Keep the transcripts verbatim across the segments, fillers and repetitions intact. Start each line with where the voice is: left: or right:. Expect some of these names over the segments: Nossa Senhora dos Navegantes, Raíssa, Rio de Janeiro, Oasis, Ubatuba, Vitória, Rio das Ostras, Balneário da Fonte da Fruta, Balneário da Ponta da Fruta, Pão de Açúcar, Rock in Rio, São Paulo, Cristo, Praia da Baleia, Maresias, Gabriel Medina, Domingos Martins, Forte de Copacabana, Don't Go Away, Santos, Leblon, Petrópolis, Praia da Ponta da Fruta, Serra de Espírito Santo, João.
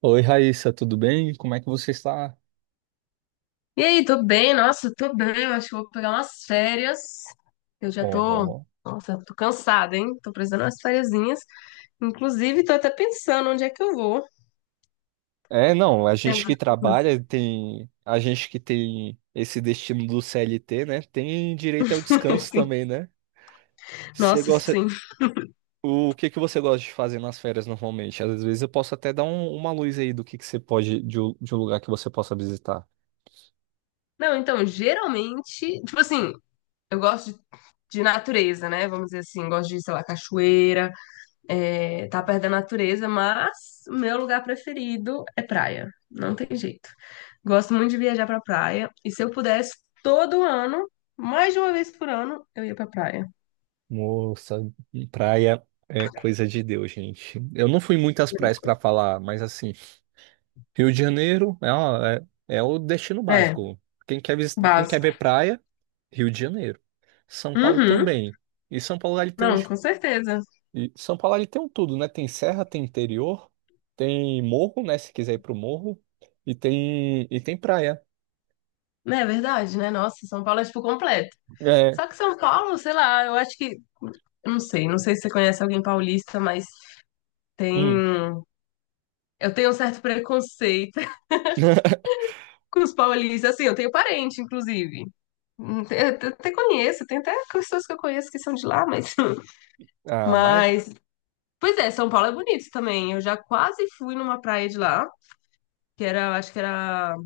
right: Oi, Raíssa, tudo bem? Como é que você está?
left: E aí, tô bem, nossa, tô bem, eu acho que vou pegar umas férias. Eu já tô,
right: Uhum.
left: nossa, tô cansada, hein? Tô precisando de umas fériasinhas. Inclusive, tô até pensando onde é que eu vou.
right: É, não, a
left: Tem
right: gente
left: algum-
right: que trabalha tem, a gente que tem esse destino do C L T, né? Tem direito ao descanso
left: assim,
right: também, né? Você
left: nossa,
right: gosta,
left: sim.
right: o que que você gosta de fazer nas férias normalmente? Às vezes eu posso até dar um- uma luz aí do que que você pode, de, um de um lugar que você possa visitar.
left: Não, então, geralmente, tipo assim, eu gosto de, de natureza, né? Vamos dizer assim, gosto de, sei lá, cachoeira. É, tá perdendo a natureza, mas o meu lugar preferido é praia. Não tem jeito. Gosto muito de viajar pra praia. E se eu pudesse, todo ano, mais de uma vez por ano, eu ia pra praia.
right: Moça, praia é coisa de Deus, gente. Eu não fui em muitas praias para falar, mas assim, Rio de Janeiro é, uma- é, é o destino
left: É,
right: básico. Quem quer, vis- quem quer
left: básico.
right: ver praia, Rio de Janeiro. São Paulo
left: Uhum.
right: também. E São Paulo ele tem um,
left: Não,
right: de-
left: com certeza.
right: e São Paulo ele tem um tudo, né? Tem serra, tem interior, tem morro, né? Se quiser ir pro morro, e tem e tem praia.
left: Não é verdade, né? Nossa, São Paulo é tipo completo.
right: É,
left: Só que São Paulo, sei lá, eu acho que. Eu Não sei, não sei se você conhece alguém paulista, mas tem.
right: hum.
left: Eu tenho um certo preconceito com os paulistas. Assim, eu tenho parente, inclusive. Hum, Eu até conheço, tem até pessoas que eu conheço que são de lá, mas.
right: Ah, mas
left: Mas. Pois é, São Paulo é bonito também. Eu já quase fui numa praia de lá, que era, acho que era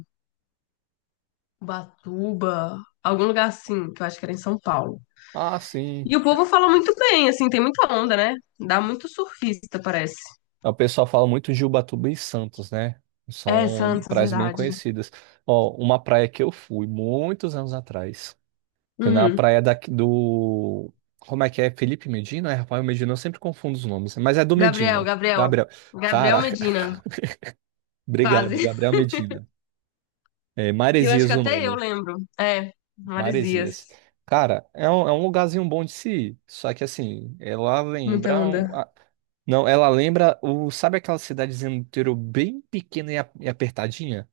left: Ubatuba, algum lugar assim, que eu acho que era em São Paulo.
right: ah, sim.
left: E o povo fala muito bem, assim, tem muita onda, né? Dá muito surfista, parece.
right: É, o pessoal fala muito de Ubatuba e Santos, né?
left: É,
right: São
left: Santos,
right: praias bem
left: verdade.
right: conhecidas. Ó, uma praia que eu fui muitos anos atrás. Fui na
left: Uhum.
right: praia da, do. Como é que é? Felipe Medina? É, Rafael Medina, eu sempre confundo os nomes. Mas é do
left: Gabriel,
right: Medina.
left: Gabriel.
right: Gabriel.
left: Gabriel
right: Caraca,
left: Medina,
right: obrigado,
left: quase.
right: Gabriel Medina. É,
left: Eu acho
right: Maresias
left: que
right: o
left: até eu
right: nome.
left: lembro. É, Maresias.
right: Maresias. Cara, é um, é um lugarzinho bom de se ir. Só que assim, ela
left: Muita
right: lembra. um-
left: onda.
right: a- Não, ela lembra o. Sabe aquela cidadezinha no interior bem pequena e a- e apertadinha?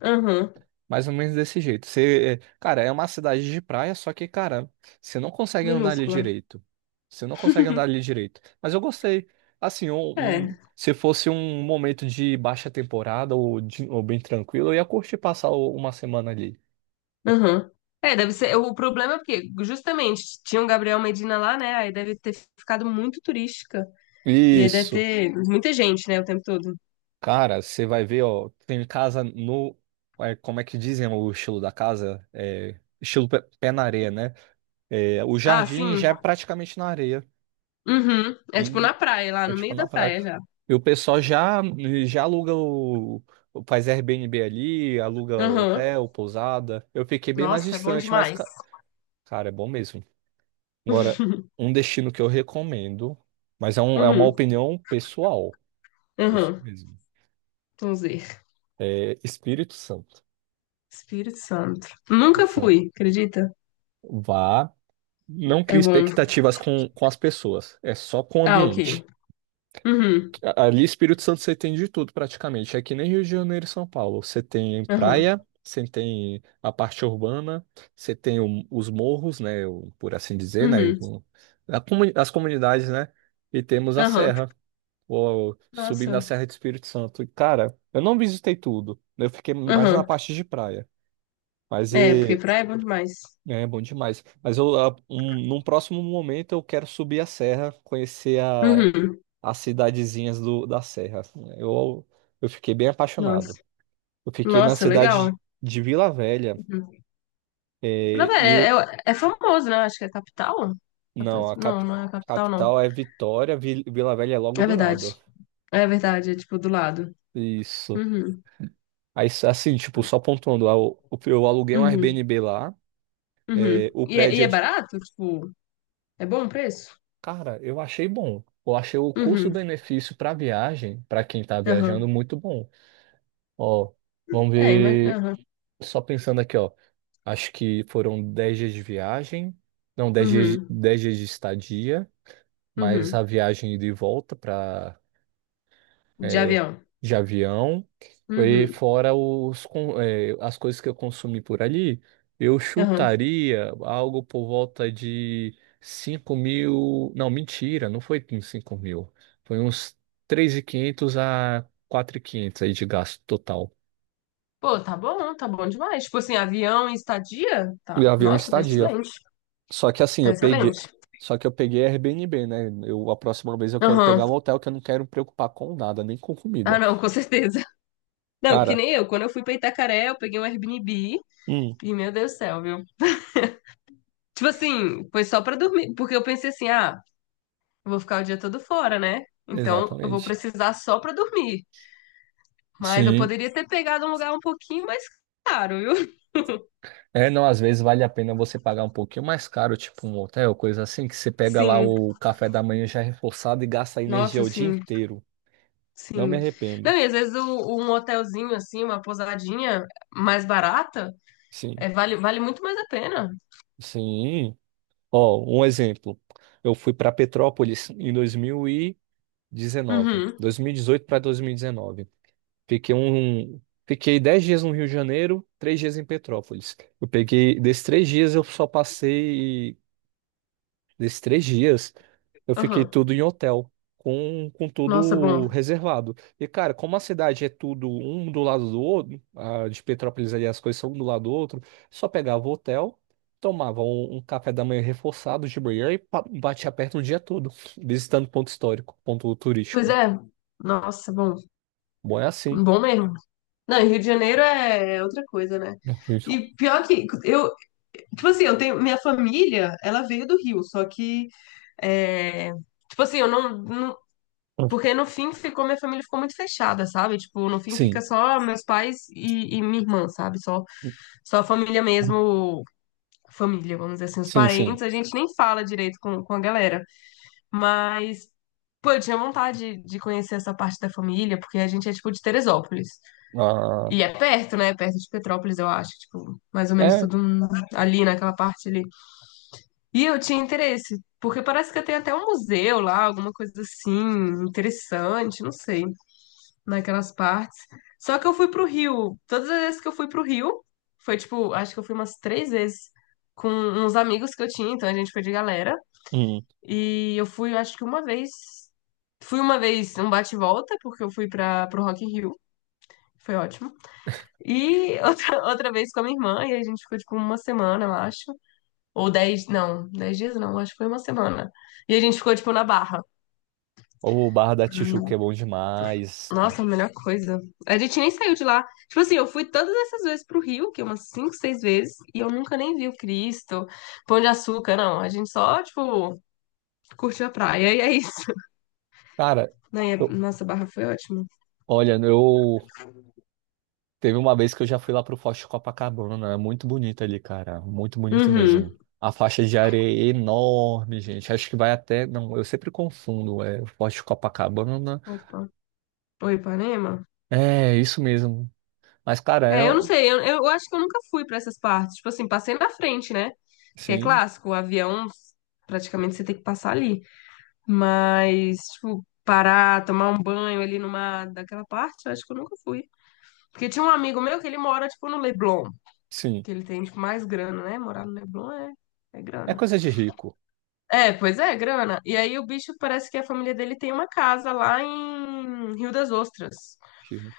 left: Aham,
right: Mais ou menos desse jeito. Você, cara, é uma cidade de praia, só que, cara, você não consegue andar ali
left: minúscula.
right: direito. Você não consegue andar ali direito. Mas eu gostei. Assim, um- um-
left: É.
right: se fosse um momento de baixa temporada ou, de- ou bem tranquilo, eu ia curtir passar o- uma semana ali.
left: Aham. É, deve ser. O problema é porque, justamente, tinha um Gabriel Medina lá, né? Aí deve ter ficado muito turística. E aí deve
right: Isso.
left: ter muita gente, né, o tempo todo.
right: Cara, você vai ver, ó, tem casa no. É, como é que dizem o estilo da casa? É, estilo pé, pé na areia, né? É, o
left: Ah,
right: jardim
left: sim.
right: já é praticamente na areia.
left: Uhum. É tipo na praia, lá
right: É
left: no
right: tipo
left: meio
right: na
left: da
right: praia.
left: praia já.
right: E o pessoal já, já aluga o. Faz Airbnb ali, aluga
left: Aham.
right: hotel, pousada. Eu fiquei bem mais
left: Nossa, é bom
right: distante, mas,
left: demais.
right: ca- cara, é bom mesmo. Agora, um destino que eu recomendo, mas é, um, é uma
left: Uhum.
right: opinião pessoal. Pessoal
left: Aham.
right: mesmo.
left: Vamos ver.
right: É Espírito Santo.
left: Espírito Santo. Nunca
right: Espírito Santo.
left: fui, acredita?
right: Vá. Não
left: É
right: crie
left: bom.
right: expectativas com, com as pessoas. É só com o
left: Ah, ok.
right: ambiente.
left: Uhum.
right: A- Ali, Espírito Santo, você tem de tudo praticamente. É que nem Rio de Janeiro e São Paulo. Você tem
left: Aham.
right: praia, você tem a parte urbana, você tem o- os morros, né? O- por assim dizer, né?
left: Uhum.
right: O- a comuni- as comunidades, né? E temos a
left: Aham.
right: serra, ou, subindo a
left: Nossa.
right: Serra de Espírito Santo. E, cara, eu não visitei tudo. Né? Eu fiquei mais na
left: Aham.
right: parte de praia. Mas
left: É, porque
right: e-
left: praia é bom demais.
right: né, é bom demais. Mas eu, a- um- num próximo momento eu quero subir a serra, conhecer a
left: Uhum.
right: as cidadezinhas do, da Serra, assim, né? Eu, eu fiquei bem apaixonado.
left: Nossa.
right: Eu fiquei na
left: Nossa, legal.
right: cidade de Vila Velha,
left: Uhum. Pra-
right: eh,
left: ver,
right: e
left: É, é,
right: o,
left: é famoso, né? Acho que é capital.
right: não,
left: Capaz-
right: a
left: Não,
right: cap-
left: não é a capital, não.
right: capital é Vitória, Vi- Vila Velha é logo
left: É
right: do
left: verdade.
right: lado.
left: É verdade, é tipo do lado.
right: Isso.
left: Uhum,
right: Aí, assim, tipo, só pontuando, eu, eu aluguei um
left: uhum,
right: Airbnb lá, eh,
left: uhum.
right: o
left: E é, e
right: prédio é
left: é
right: de...
left: barato? Tipo, é bom o preço?
right: Cara, eu achei bom. Eu achei o
left: Uhum,
right: custo-benefício para viagem, para quem tá viajando,
left: aham.
right: muito bom. Ó, vamos
left: É, imagina.
right: ver.
left: Aham,
right: Só pensando aqui, ó. Acho que foram dez dias de viagem. Não, dez dias, de-
left: uhum,
right: dez dias de estadia, mas
left: uhum.
right: a viagem ida e volta para
left: De avião.
right: de avião. E
left: Uhum,
right: fora os, con- é, as coisas que eu consumi por ali, eu
left: aham.
right: chutaria algo por volta de cinco mil. Não, mentira, não foi uns cinco mil. Foi uns três mil e quinhentos a quatro mil e quinhentos aí de gasto total.
left: Pô, tá bom, tá bom demais. Tipo assim, avião e estadia? Tá.
right: E avião e
left: Nossa, tá
right: estadia.
left: excelente.
right: Só que assim,
left: Tá
right: eu peguei.
left: excelente.
right: Só que eu peguei Airbnb, né? Eu, a próxima vez eu quero
left: Aham.
right: pegar um hotel que eu não quero me preocupar com nada, nem com
left: Ah,
right: comida.
left: não, com certeza. Não, que
right: Cara,
left: nem eu. Quando eu fui pra Itacaré, eu peguei um Airbnb.
right: hum,
left: E meu Deus do céu, viu? Tipo assim, foi só pra dormir. Porque eu pensei assim, ah, eu vou ficar o dia todo fora, né? Então eu vou
right: exatamente.
left: precisar só pra dormir. Mas eu
right: Sim.
left: poderia ter pegado um lugar um pouquinho mais caro, viu?
right: É, não, às vezes vale a pena você pagar um pouquinho mais caro, tipo um hotel, coisa assim, que você pega lá
left: Sim,
right: o café da manhã já reforçado e gasta energia
left: nossa,
right: o dia
left: sim,
right: inteiro. Não me
left: sim.
right: arrependo.
left: Não, e às vezes o- um hotelzinho, assim, uma pousadinha mais barata,
right: Sim.
left: é, vale, vale muito mais a pena.
right: Sim. Ó, um exemplo. Eu fui para Petrópolis em dois dois mil mil e dezenove,
left: Uhum,
right: dois mil e dezoito para dois mil dezenove. Fiquei um, fiquei dez dias no Rio de Janeiro, três dias em Petrópolis. Eu peguei, desses três dias eu só passei, desses três dias eu fiquei
left: uhum.
right: tudo em hotel, com, com
left: Nossa,
right: tudo
left: bom.
right: reservado. E cara, como a cidade é tudo um do lado do outro, a de Petrópolis ali as coisas são um do lado do outro, só pegava o hotel, tomava um, um café da manhã reforçado de manhã e pa- batia perto o dia todo, visitando ponto histórico, ponto
left: Pois
right: turístico.
left: é, nossa, bom.
right: Bom, é assim.
left: Bom mesmo. Não, e Rio de Janeiro é outra coisa, né? E pior que eu. Tipo assim, eu tenho, minha família, ela veio do Rio, só que, é, tipo assim, eu não, não- porque no fim ficou, minha família ficou muito fechada, sabe? Tipo, no fim fica
right: Sim.
left: só meus pais e, e minha irmã, sabe? Só, só a família mesmo, família, vamos dizer assim, os
right: Sim,
left: parentes,
right: sim.
left: a gente nem fala direito com, com a galera, mas. Pô, eu tinha vontade de conhecer essa parte da família, porque a gente é, tipo, de Teresópolis.
right: Ah,
left: E é perto, né? Perto de Petrópolis, eu acho. Tipo, mais ou menos
right: é.
left: tudo hum, ali naquela parte ali. E eu tinha interesse, porque parece que tem até um museu lá, alguma coisa assim, interessante, não sei, naquelas partes. Só que eu fui pro Rio, todas as vezes que eu fui pro Rio, foi tipo, acho que eu fui umas três vezes com uns amigos que eu tinha, então a gente foi de galera.
right: Hum.
left: E eu fui, acho que uma vez, fui uma vez um bate-volta, porque eu fui pra, pro Rock in Rio, foi ótimo. E outra, outra vez com a minha irmã, e a gente ficou tipo uma semana, eu acho. Ou dez não, dez dias não, acho que foi uma semana. E a gente ficou, tipo, na Barra.
right: O Barra da Tijuca
left: E,
right: é bom demais.
left: nossa, a melhor coisa. A gente nem saiu de lá. Tipo assim, eu fui todas essas vezes pro Rio, que é umas cinco seis vezes, e eu nunca nem vi o Cristo, Pão de Açúcar, não. A gente só, tipo, curtiu a praia e é isso.
right: Cara,
left: Né, e a-
right: eu-
left: Nossa, a Barra foi ótima.
right: olha, eu teve uma vez que eu já fui lá pro Forte de Copacabana. É muito bonito ali, cara. Muito bonito mesmo.
left: Uhum.
right: A faixa de areia é enorme, gente. Acho que vai até. Não, eu sempre confundo. É o Forte de Copacabana.
left: Opa. Oi, Ipanema?
right: É, isso mesmo. Mas, cara,
left: É, eu não
right: é...
left: sei, eu, eu acho que eu nunca fui pra essas partes. Tipo assim, passei na frente, né? Porque é
right: Sim,
left: clássico, o avião, praticamente você tem que passar ali. Mas, tipo, parar, tomar um banho ali numa daquela parte, eu acho que eu nunca fui. Porque tinha um amigo meu que ele mora, tipo, no Leblon,
right: sim.
left: que ele tem, tipo, mais grana, né? Morar no Leblon é, é
right: É
left: grana.
right: coisa de rico.
left: É, pois é, grana. E aí o bicho parece que a família dele tem uma casa lá em Rio das Ostras.
right: Rico.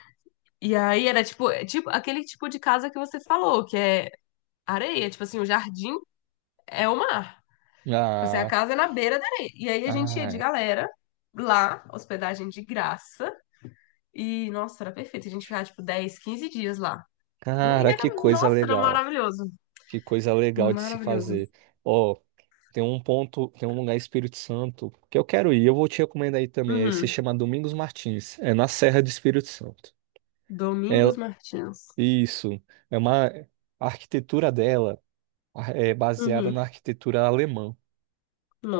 left: E aí era tipo, é tipo aquele tipo de casa que você falou, que é areia, tipo assim, o jardim é o mar. Tipo assim, a
right: Ah,
left: casa é na beira da areia. E aí a gente ia de
right: ai,
left: galera lá, hospedagem de graça. E, nossa, era perfeito. A gente ficava, tipo, dez quinze dias lá. E
right: cara, que
left: era,
right: coisa
left: nossa, era
right: legal.
left: maravilhoso.
right: Que coisa legal de se
left: Maravilhoso.
right: fazer. Ó, tem um ponto, tem um lugar em Espírito Santo que eu quero ir. Eu vou te recomendar aí também. é Esse se
left: Uhum.
right: chama Domingos Martins. É na Serra do Espírito Santo. É
left: Domingos Martins.
right: isso. É uma A arquitetura dela a- é baseada na
left: Uhum.
right: arquitetura alemã.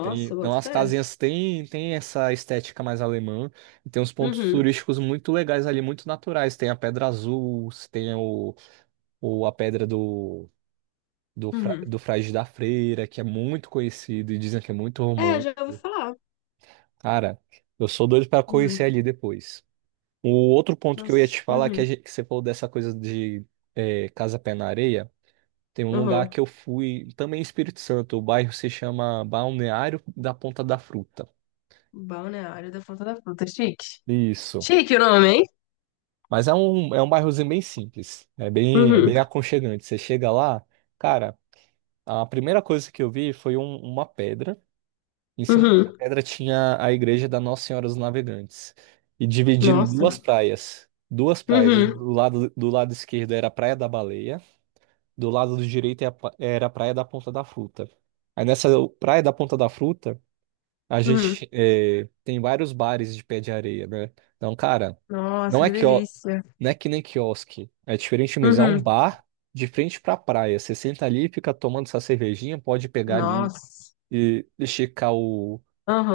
right: Tem, então
left: bota
right: as
left: fé.
right: casinhas têm tem essa estética mais alemã e tem uns pontos
left: Uhum.
right: turísticos muito legais ali, muito naturais. Tem a Pedra Azul, tem o, o a Pedra do do, Fra-
left: Uhum.
right: do Frade da Freira, que é muito conhecido e dizem que é muito
left: É, já ouvi
right: romântico.
left: falar.
right: Cara, eu sou doido para conhecer
left: Uhum.
right: ali depois. O outro ponto que eu ia
left: Nossa.
right: te falar, que, a
left: Uhum.
right: gente, que você falou dessa coisa de é, Casa Pé na Areia, tem um lugar
left: Uhum.
right: que eu fui, também em Espírito Santo, o bairro se chama Balneário da Ponta da Fruta.
left: Balneário da Fonte da Fruta. Chique.
right: Isso.
left: Chique o nome, hein?
right: Mas é um, é um bairrozinho bem simples, é bem, é
left: Uhum.
right: bem aconchegante. Você chega lá, cara, a primeira coisa que eu vi foi um- uma pedra. Em cima dessa
left: Uhum.
right: pedra tinha a igreja da Nossa Senhora dos Navegantes. E dividindo
left: Nossa.
right: duas praias. Duas praias. Do
left: Uhum.
right: lado, do lado esquerdo era a Praia da Baleia. Do lado do direito era a pa- era a Praia da Ponta da Fruta. Aí nessa Praia da Ponta da Fruta, a
left: Uhum.
right: gente eh, tem vários bares de pé de areia, né? Então, cara, não
left: Nossa,
right: é
left: que
right: que, não
left: delícia.
right: é que nem quiosque. É diferente mesmo. É um
left: Uhum.
right: bar de frente pra praia. Você senta ali, fica tomando essa cervejinha, pode pegar ali
left: Nossa.
right: e esticar o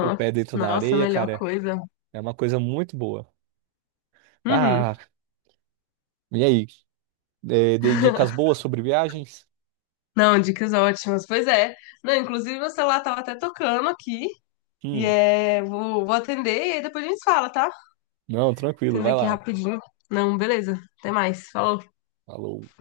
right: o pé dentro da
left: Nossa, a
right: areia,
left: melhor
right: cara,
left: coisa.
right: é uma coisa muito boa.
left: Uhum.
right: Ah, e aí? É, dei dicas boas sobre viagens?
left: Não, dicas ótimas. Pois é. Não, inclusive meu celular tava até tocando aqui. E
right: Hum,
left: é, vou, vou atender e aí depois a gente fala, tá?
right: não, tranquilo,
left: Atender
right: vai
left: aqui
right: lá.
left: rapidinho. Não, beleza. Até mais. Falou.
right: Falou.